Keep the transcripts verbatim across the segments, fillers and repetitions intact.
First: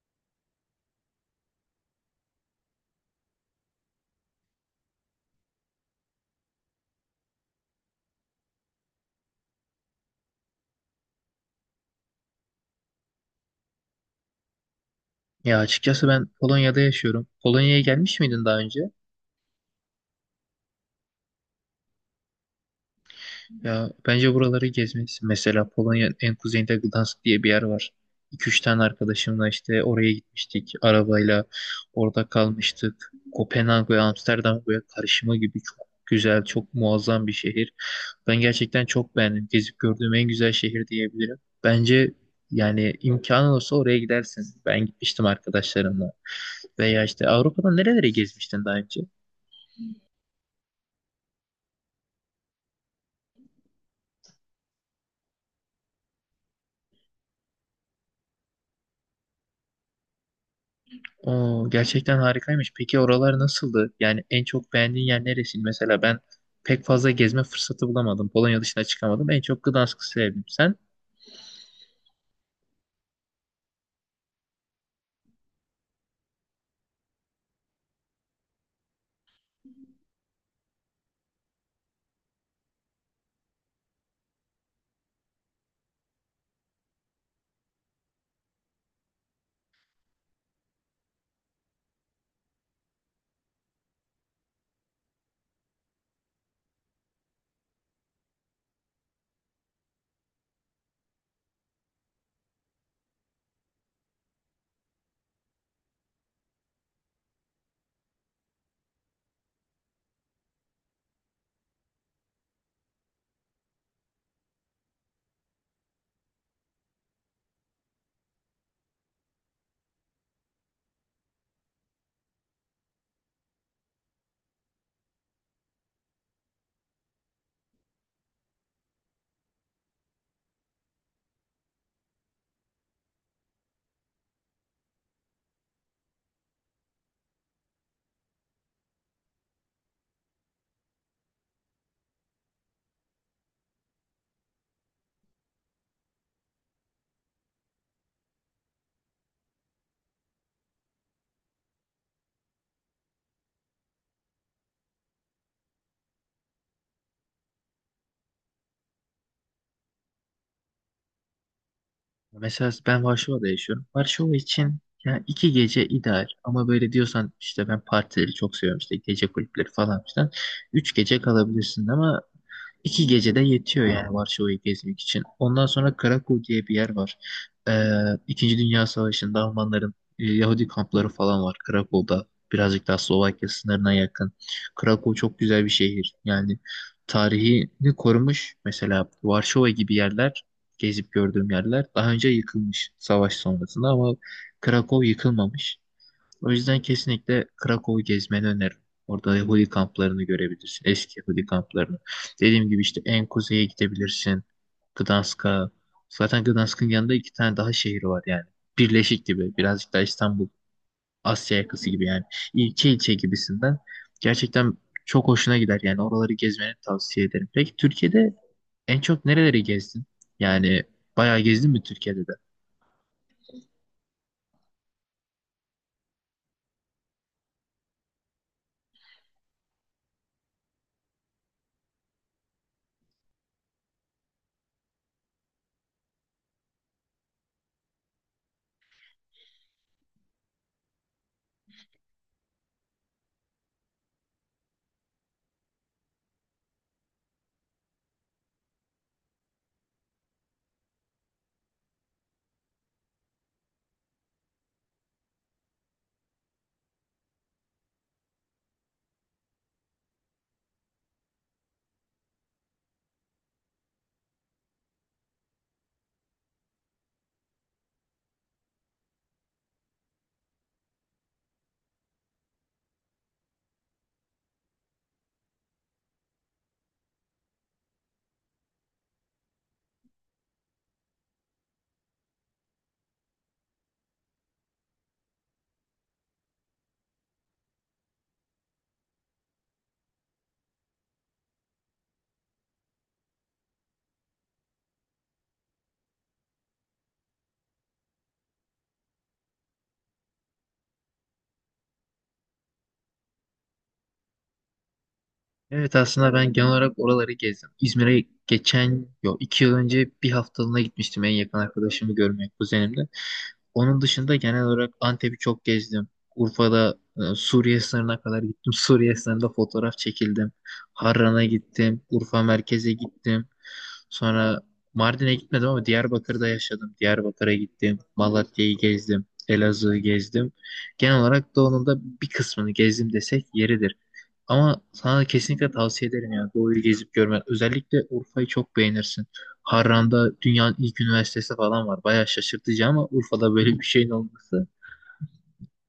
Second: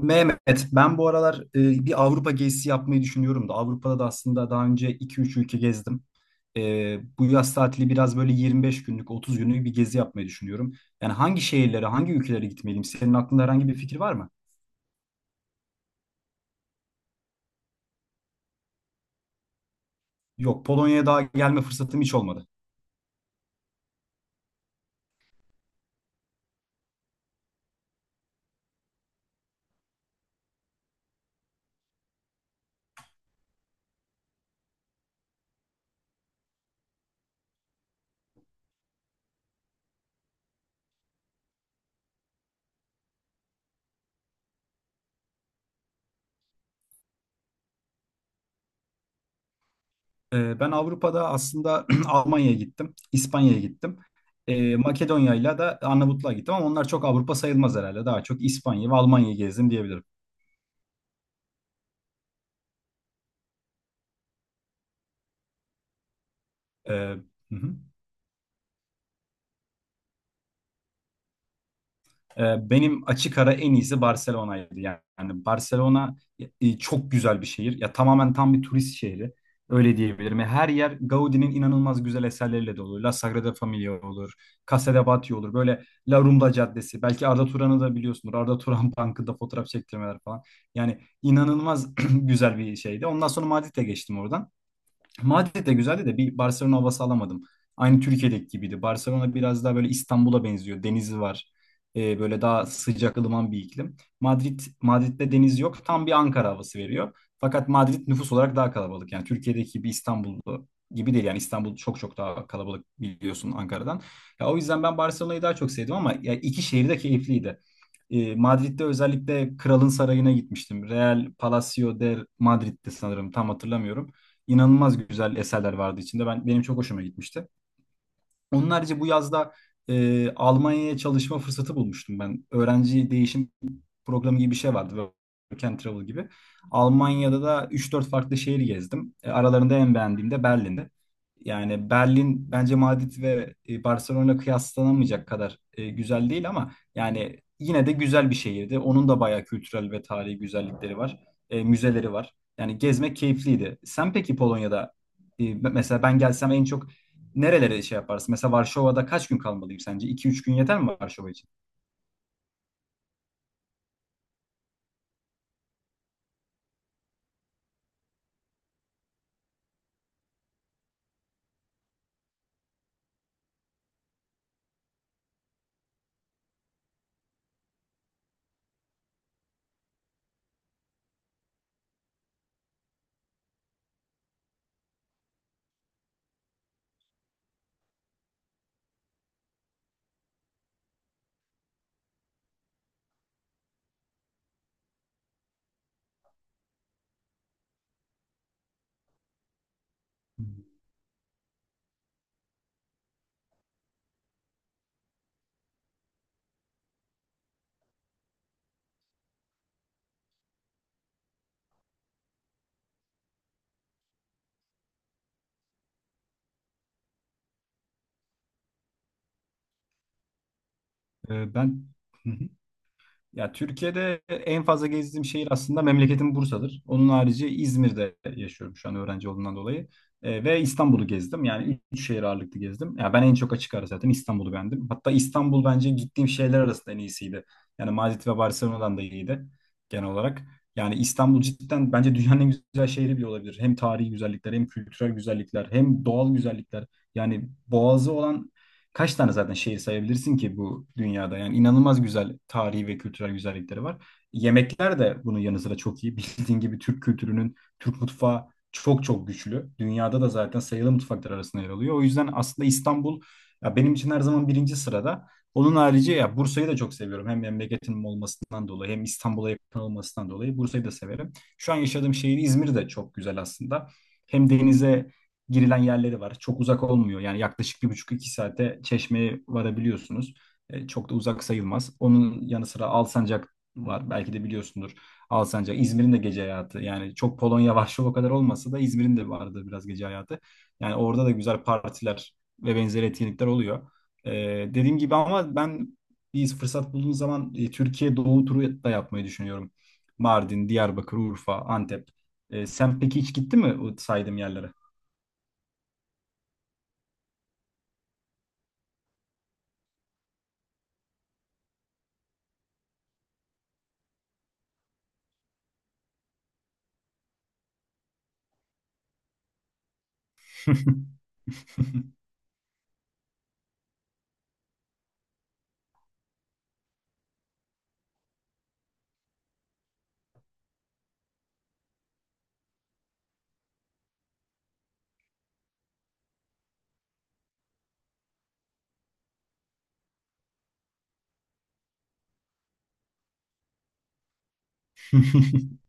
Mehmet, ben bu aralar e, bir Avrupa gezisi yapmayı düşünüyorum da Avrupa'da da aslında daha önce iki üç ülke gezdim. E, bu yaz tatili biraz böyle yirmi beş günlük, otuz günlük bir gezi yapmayı düşünüyorum. Yani hangi şehirlere, hangi ülkelere gitmeliyim? Senin aklında herhangi bir fikir var mı? Ya açıkçası ben Polonya'da yaşıyorum. Polonya'ya gelmiş miydin daha önce? Yok, Polonya'ya daha gelme fırsatım hiç olmadı. Ya bence buraları gezmelisin. Mesela Polonya en kuzeyinde Gdansk diye bir yer var. iki üç tane arkadaşımla işte oraya gitmiştik arabayla. Orada kalmıştık. Kopenhag ve Amsterdam böyle karışımı gibi çok güzel, çok muazzam bir şehir. Ben gerçekten çok beğendim. Gezip gördüğüm en güzel şehir diyebilirim. Bence yani imkanın olsa oraya gidersin. Ben gitmiştim arkadaşlarımla. Veya işte Avrupa'da nerelere gezmiştin daha önce? E, ben Avrupa'da aslında Almanya'ya gittim, İspanya'ya gittim. E, Makedonya'yla da Arnavutluğa gittim ama onlar çok Avrupa sayılmaz herhalde. Daha çok İspanya ve Almanya'yı gezdim diyebilirim. Oo, gerçekten harikaymış. Peki oralar nasıldı? Yani en çok beğendiğin yer neresi? Mesela ben pek E, fazla hı gezme hı. fırsatı bulamadım. Polonya dışına çıkamadım. En çok Gdansk'ı sevdim. Sen? Ee, Benim açık ara en iyisi Barcelona'ydı. Yani Barcelona e, çok güzel bir şehir. Ya tamamen tam bir turist şehri. Öyle diyebilirim. Ya, her yer Gaudi'nin inanılmaz güzel eserleriyle dolu. La Sagrada Familia olur, Casa de Batlló olur. Böyle La Rambla Caddesi. Belki Arda Turan'ı da biliyorsunuz. Arda Turan Bankı'nda fotoğraf çektirmeler falan. Yani inanılmaz güzel bir şeydi. Ondan sonra Madrid'e geçtim oradan. Madrid de güzeldi de bir Barcelona havası alamadım. Aynı Türkiye'deki gibiydi. Barcelona biraz daha böyle İstanbul'a benziyor. Denizi var. Ee, böyle daha sıcak ılıman bir iklim. Madrid Madrid'de deniz yok. Tam bir Ankara havası veriyor. Fakat Madrid nüfus olarak daha kalabalık. Yani Türkiye'deki bir İstanbul gibi değil. Yani İstanbul çok çok daha kalabalık biliyorsun Ankara'dan. Ya, o yüzden ben Barcelona'yı daha çok sevdim ama ya, iki şehir de keyifliydi. Ee, Madrid'de özellikle Kralın Sarayı'na gitmiştim. Real Palacio de Madrid'di sanırım, tam hatırlamıyorum. İnanılmaz güzel eserler vardı içinde. Ben benim çok hoşuma gitmişti. Onun harici bu yazda e, Almanya'ya çalışma fırsatı bulmuştum ben. Öğrenci değişim programı gibi bir şey vardı. Work and Travel gibi. Almanya'da da üç dört farklı şehir gezdim. E, aralarında en beğendiğim de Berlin'di. Yani Berlin bence Madrid ve e, Barcelona kıyaslanamayacak kadar e, güzel değil ama yani yine de güzel bir şehirdi. Onun da bayağı kültürel ve tarihi güzellikleri var. E, müzeleri var. Yani gezmek keyifliydi. Sen peki Polonya'da e, mesela ben gelsem en çok nerelere şey yaparsın? Mesela Varşova'da kaç gün kalmalıyım sence? iki üç gün yeter mi Varşova için? Mesela ben Varşova'da yaşıyorum. Varşova için yani iki gece ideal. Ama böyle diyorsan işte ben partileri çok seviyorum işte gece kulüpleri falan filan. Üç gece kalabilirsin ama iki gecede yetiyor yani Varşova'yı gezmek için. Ondan sonra Krakow diye bir yer var. Ee, İkinci Dünya Savaşı'nda Almanların e, Yahudi kampları falan var Krakow'da. Birazcık daha Slovakya sınırına yakın. Krakow çok güzel bir şehir. Yani tarihini korumuş. Mesela Varşova gibi yerler gezip gördüğüm yerler. Daha önce yıkılmış savaş sonrasında ama Krakow yıkılmamış. O yüzden kesinlikle Krakow'u gezmeni öneririm. Orada Yahudi kamplarını görebilirsin. Eski Yahudi kamplarını. Dediğim gibi işte en kuzeye gidebilirsin. Gdansk'a. Zaten Gdansk'ın yanında iki tane daha şehir var yani. Birleşik gibi. Birazcık daha İstanbul. Asya yakası gibi yani. İlçe ilçe gibisinden. Gerçekten çok hoşuna gider yani. Oraları gezmeni tavsiye ederim. Peki Türkiye'de en çok nereleri gezdin? Yani bayağı Ee, gezdin mi Ben Türkiye'de de? ya Türkiye'de en fazla gezdiğim şehir aslında memleketim Bursa'dır. Onun harici İzmir'de yaşıyorum şu an öğrenci olduğundan dolayı. E, ve İstanbul'u gezdim. Yani üç şehir ağırlıklı gezdim. Ya ben en çok açık ara zaten İstanbul'u beğendim. Hatta İstanbul bence gittiğim şehirler arasında en iyisiydi. Yani Madrid ve Barcelona'dan da iyiydi genel olarak. Yani İstanbul cidden bence dünyanın en güzel şehri bile olabilir. Hem tarihi güzellikler, hem kültürel güzellikler, hem doğal güzellikler. Yani boğazı olan kaç tane zaten şehir sayabilirsin ki bu dünyada? Yani inanılmaz güzel tarihi ve kültürel güzellikleri var. Yemekler de bunun yanı sıra çok iyi. Bildiğin gibi Türk kültürünün, Türk mutfağı çok çok güçlü. Dünyada da zaten sayılı mutfaklar arasında yer alıyor. O yüzden aslında İstanbul ya benim için her zaman birinci sırada. Onun harici ya Bursa'yı da çok seviyorum. Hem memleketimin olmasından dolayı hem İstanbul'a yakın olmasından dolayı Bursa'yı da severim. Şu an yaşadığım şehir İzmir de çok güzel aslında. Hem denize girilen yerleri var. Çok uzak olmuyor. Yani yaklaşık bir buçuk iki saate Çeşme'ye varabiliyorsunuz. E, çok da uzak sayılmaz. Onun yanı sıra Alsancak var. Belki de biliyorsundur. Alsancak, İzmir'in de gece hayatı. Yani çok Polonya, Varşova kadar olmasa da İzmir'in de vardı biraz gece hayatı. Yani orada da güzel partiler ve benzeri etkinlikler oluyor. E, Dediğim gibi ama ben bir fırsat bulduğum zaman e, Türkiye Doğu turu da yapmayı düşünüyorum. Mardin, Diyarbakır, Urfa, Antep. E, sen peki hiç gittin mi o saydığım yerlere? Evet aslında ben genel olarak oraları gezdim. İzmir'e geçen, yok iki yıl önce bir haftalığına gitmiştim en yakın arkadaşımı görmeye kuzenimle. Onun dışında genel olarak Antep'i çok gezdim. Urfa'da e, Suriye sınırına kadar gittim. Suriye sınırında fotoğraf çekildim. Harran'a gittim. Urfa merkeze gittim. Sonra Mardin'e gitmedim ama Diyarbakır'da yaşadım. Diyarbakır'a gittim. Malatya'yı gezdim. Elazığ'ı gezdim. Genel olarak doğunun da bir kısmını gezdim desek yeridir. Ama sana kesinlikle tavsiye ederim ya doğuyu gezip görmen. Özellikle Urfa'yı çok beğenirsin. Harran'da dünyanın ilk üniversitesi falan var. Bayağı şaşırtıcı ama Urfa'da böyle bir şeyin olması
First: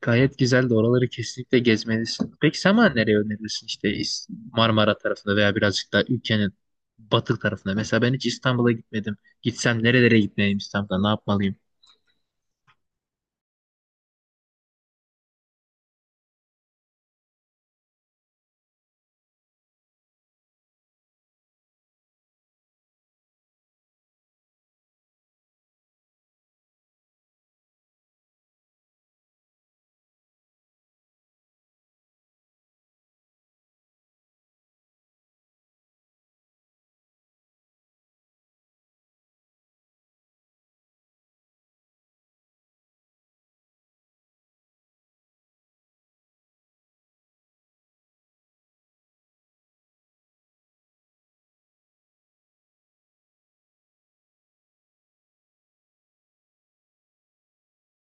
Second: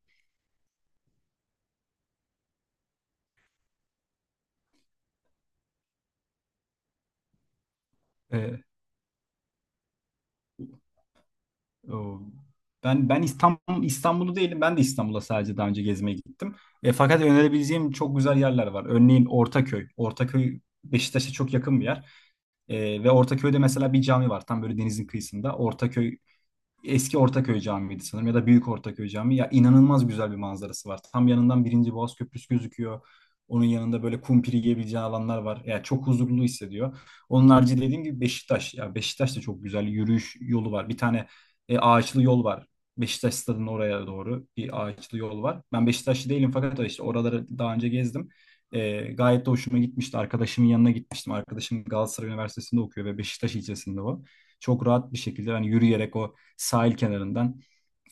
gayet güzel de oraları kesinlikle gezmelisin. Peki sen bana nereye önerirsin işte İs- Marmara tarafında veya birazcık daha ülkenin batı tarafında. Mesela ben hiç Ee, İstanbul'a gitmedim. Gitsem nerelere gitmeliyim İstanbul'da ne yapmalıyım? o- ben ben İstanbul İstanbul'u değilim. Ben de İstanbul'a sadece daha önce gezmeye gittim. E, fakat önerebileceğim çok güzel yerler var. Örneğin Ortaköy. Ortaköy Beşiktaş'a çok yakın bir yer. E, ve Ortaköy'de mesela bir cami var. Tam böyle denizin kıyısında. Ortaköy Eski Ortaköy Camii'ydi sanırım ya da Büyük Ortaköy Camii. Ya inanılmaz güzel bir manzarası var. Tam yanından Birinci Boğaz Köprüsü gözüküyor. Onun yanında böyle kumpiri yiyebileceği alanlar var. Yani çok huzurlu hissediyor. Onun harici dediğim gibi Beşiktaş. Ya Beşiktaş'ta çok güzel yürüyüş yolu var. Bir tane e, ağaçlı yol var. Beşiktaş stadının oraya doğru bir ağaçlı yol var. Ben Beşiktaşlı değilim fakat işte oraları daha önce gezdim. E, gayet de hoşuma gitmişti. Arkadaşımın yanına gitmiştim. Arkadaşım Galatasaray Üniversitesi'nde okuyor ve Beşiktaş ilçesinde o. Çok rahat bir şekilde hani yürüyerek o sahil kenarından,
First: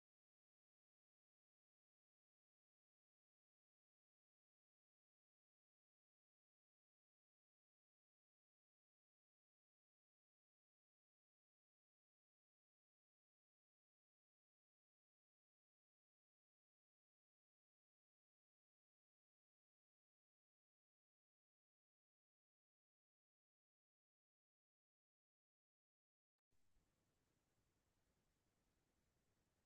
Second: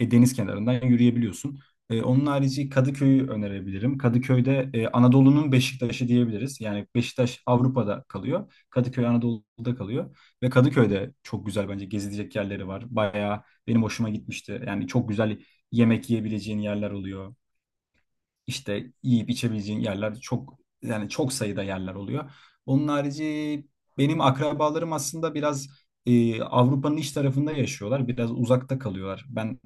e, deniz kenarından yürüyebiliyorsun. E, onun harici Kadıköy'ü önerebilirim. Kadıköy'de e, Anadolu'nun Beşiktaş'ı diyebiliriz. Yani Beşiktaş Avrupa'da kalıyor. Kadıköy Anadolu'da kalıyor. Ve Kadıköy'de çok güzel bence gezilecek yerleri var. Bayağı benim hoşuma gitmişti. Yani çok güzel yemek yiyebileceğin yerler oluyor. İşte yiyip içebileceğin yerler çok, yani çok sayıda yerler oluyor. Onun harici benim akrabalarım aslında biraz e, Avrupa'nın iç tarafında yaşıyorlar. Biraz uzakta kalıyorlar. Ben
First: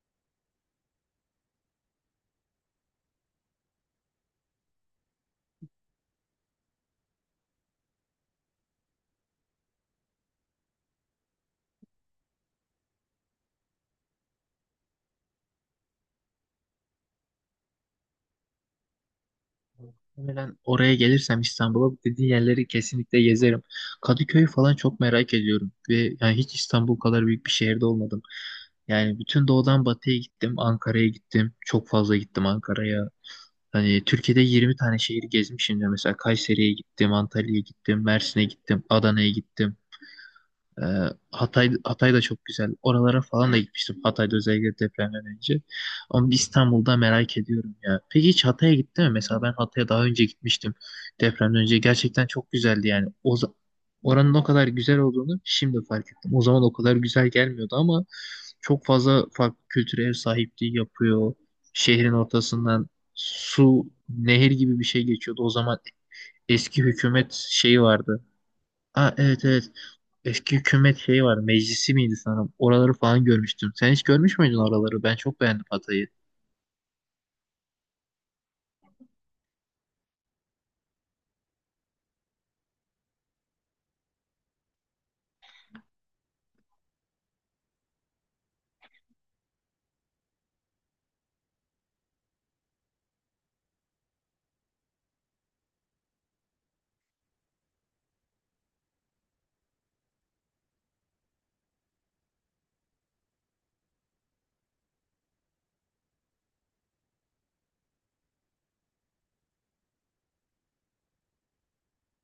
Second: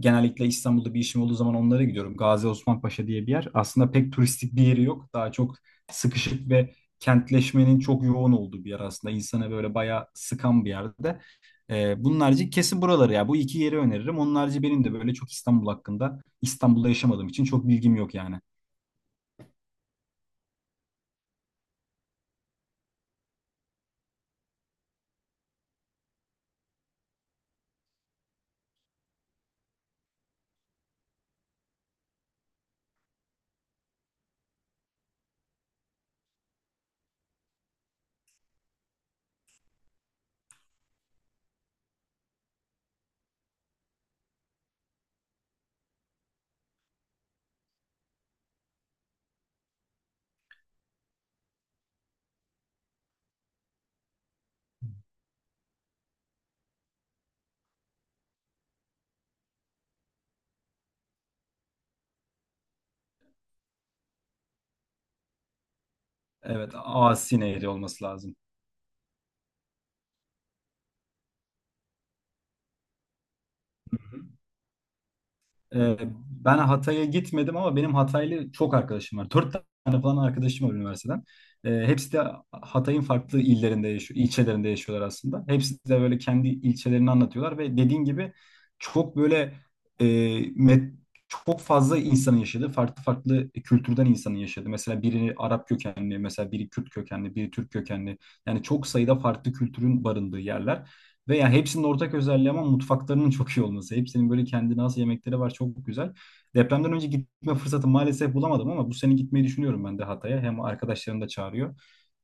genellikle İstanbul'da bir işim olduğu zaman onlara gidiyorum. Gazi Osman Paşa diye bir yer. Aslında pek turistik bir yeri yok. Daha çok sıkışık ve kentleşmenin çok yoğun olduğu bir yer aslında. İnsanı böyle bayağı sıkan bir yerde. E, bunun harici kesin buraları ya. Bu iki yeri öneririm. Onun harici benim de böyle çok İstanbul hakkında İstanbul'da yaşamadığım için çok bilgim yok yani. Muhtemelen oraya gelirsem İstanbul'a bu dediğin yerleri kesinlikle gezerim. Kadıköy'ü falan çok merak ediyorum ve yani hiç İstanbul kadar büyük bir şehirde olmadım. Yani bütün doğudan batıya gittim, Ankara'ya gittim. Çok fazla gittim Ankara'ya. Hani Türkiye'de yirmi tane şehir gezmişim de mesela Kayseri'ye gittim, Antalya'ya gittim, Mersin'e gittim, Adana'ya gittim. Ee, Hatay, Hatay da çok güzel. Oralara falan da gitmiştim. Hatay'da özellikle depremden önce. Ama İstanbul'da merak ediyorum ya. Peki hiç Hatay'a gitti mi? Mesela ben Hatay'a daha önce gitmiştim. Depremden önce gerçekten çok güzeldi yani. O za- oranın o kadar güzel olduğunu şimdi fark ettim. O zaman o kadar güzel gelmiyordu ama çok fazla farklı kültüre ev sahipliği yapıyor. Şehrin ortasından su, nehir gibi bir şey geçiyordu. O zaman Evet, eski hükümet Asi Nehri şeyi olması vardı. lazım. Aa, evet evet. Eski hükümet şeyi var. Meclisi miydi sanırım? Oraları falan görmüştüm. Sen hiç görmüş müydün oraları? Ben çok beğendim Ee, Hatay'ı. Ben Hatay'a gitmedim ama benim Hataylı çok arkadaşım var. Dört tane falan arkadaşım var üniversiteden. Ee, hepsi de Hatay'ın farklı illerinde yaşıyor, ilçelerinde yaşıyorlar aslında. Hepsi de böyle kendi ilçelerini anlatıyorlar ve dediğin gibi çok böyle e, met- çok fazla insanın yaşadığı, farklı farklı kültürden insanın yaşadığı. Mesela biri Arap kökenli, mesela biri Kürt kökenli, biri Türk kökenli. Yani çok sayıda farklı kültürün barındığı yerler. Ve yani hepsinin ortak özelliği ama mutfaklarının çok iyi olması. Hepsinin böyle kendine has yemekleri var. Çok güzel. Depremden önce gitme fırsatı maalesef bulamadım ama bu sene gitmeyi düşünüyorum ben de Hatay'a. Hem arkadaşlarım da çağırıyor.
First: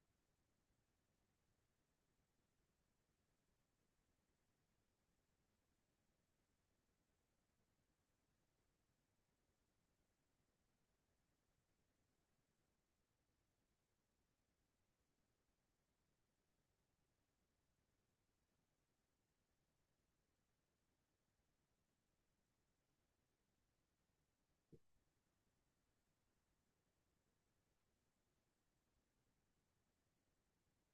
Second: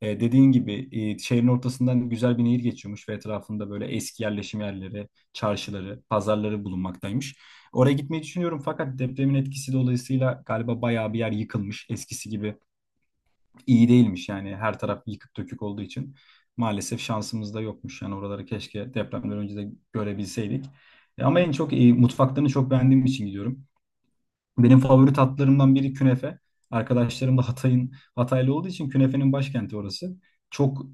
E, dediğin gibi e, şehrin ortasından güzel bir nehir geçiyormuş ve etrafında böyle eski yerleşim yerleri, çarşıları, pazarları bulunmaktaymış. Oraya gitmeyi düşünüyorum fakat depremin etkisi dolayısıyla galiba bayağı bir yer yıkılmış. Eskisi gibi iyi değilmiş, yani her taraf yıkık dökük olduğu için maalesef şansımız da yokmuş. Yani oraları keşke depremden önce de görebilseydik. E, Ama en çok e, mutfaklarını çok beğendiğim için gidiyorum. Benim favori tatlarımdan biri künefe. Arkadaşlarım da Hatay'ın Hataylı olduğu için künefenin başkenti orası. Çok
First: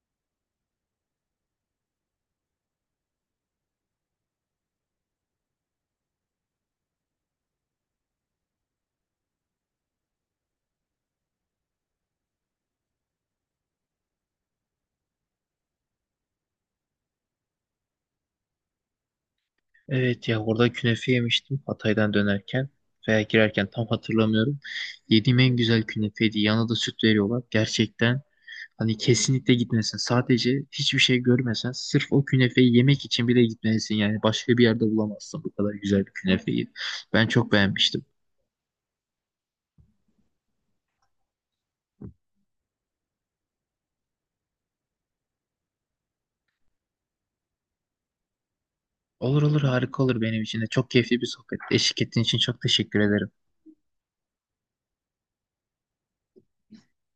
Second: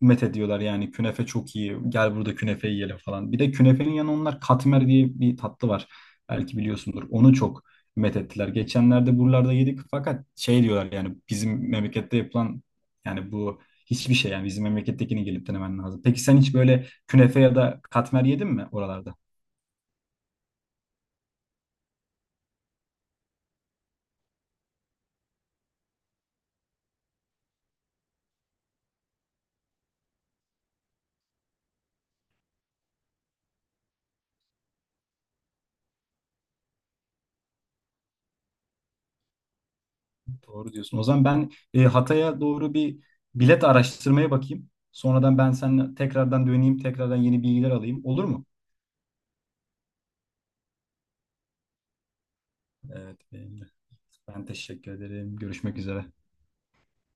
met ediyorlar, yani künefe çok iyi. Gel burada künefe yiyelim falan. Bir de künefenin yanı onlar katmer diye bir tatlı var. Belki biliyorsundur. Onu çok met ettiler. Geçenlerde buralarda yedik fakat şey diyorlar, yani bizim memlekette yapılan yani bu hiçbir şey, yani bizim memlekettekini gelip denemen lazım. Peki sen hiç böyle künefe ya da katmer yedin mi oralarda? Evet ya orada künefe yemiştim Hatay'dan dönerken veya girerken tam hatırlamıyorum. Yediğim en güzel künefeydi. Yanına da süt veriyorlar. Gerçekten hani kesinlikle gitmesin. Sadece hiçbir şey görmesen sırf o künefeyi yemek için bile gitmelisin. Yani başka bir yerde bulamazsın bu kadar güzel bir künefeyi. Ben çok beğenmiştim. Doğru diyorsun. O zaman ben e, Hatay'a doğru bir bilet araştırmaya bakayım. Sonradan ben seninle tekrardan döneyim, tekrardan yeni bilgiler alayım. Olur mu? Olur olur harika olur benim için de. Çok keyifli bir sohbet. Eşlik ettiğin için çok teşekkür Evet, ederim. benim de. Ben teşekkür ederim. Görüşmek üzere.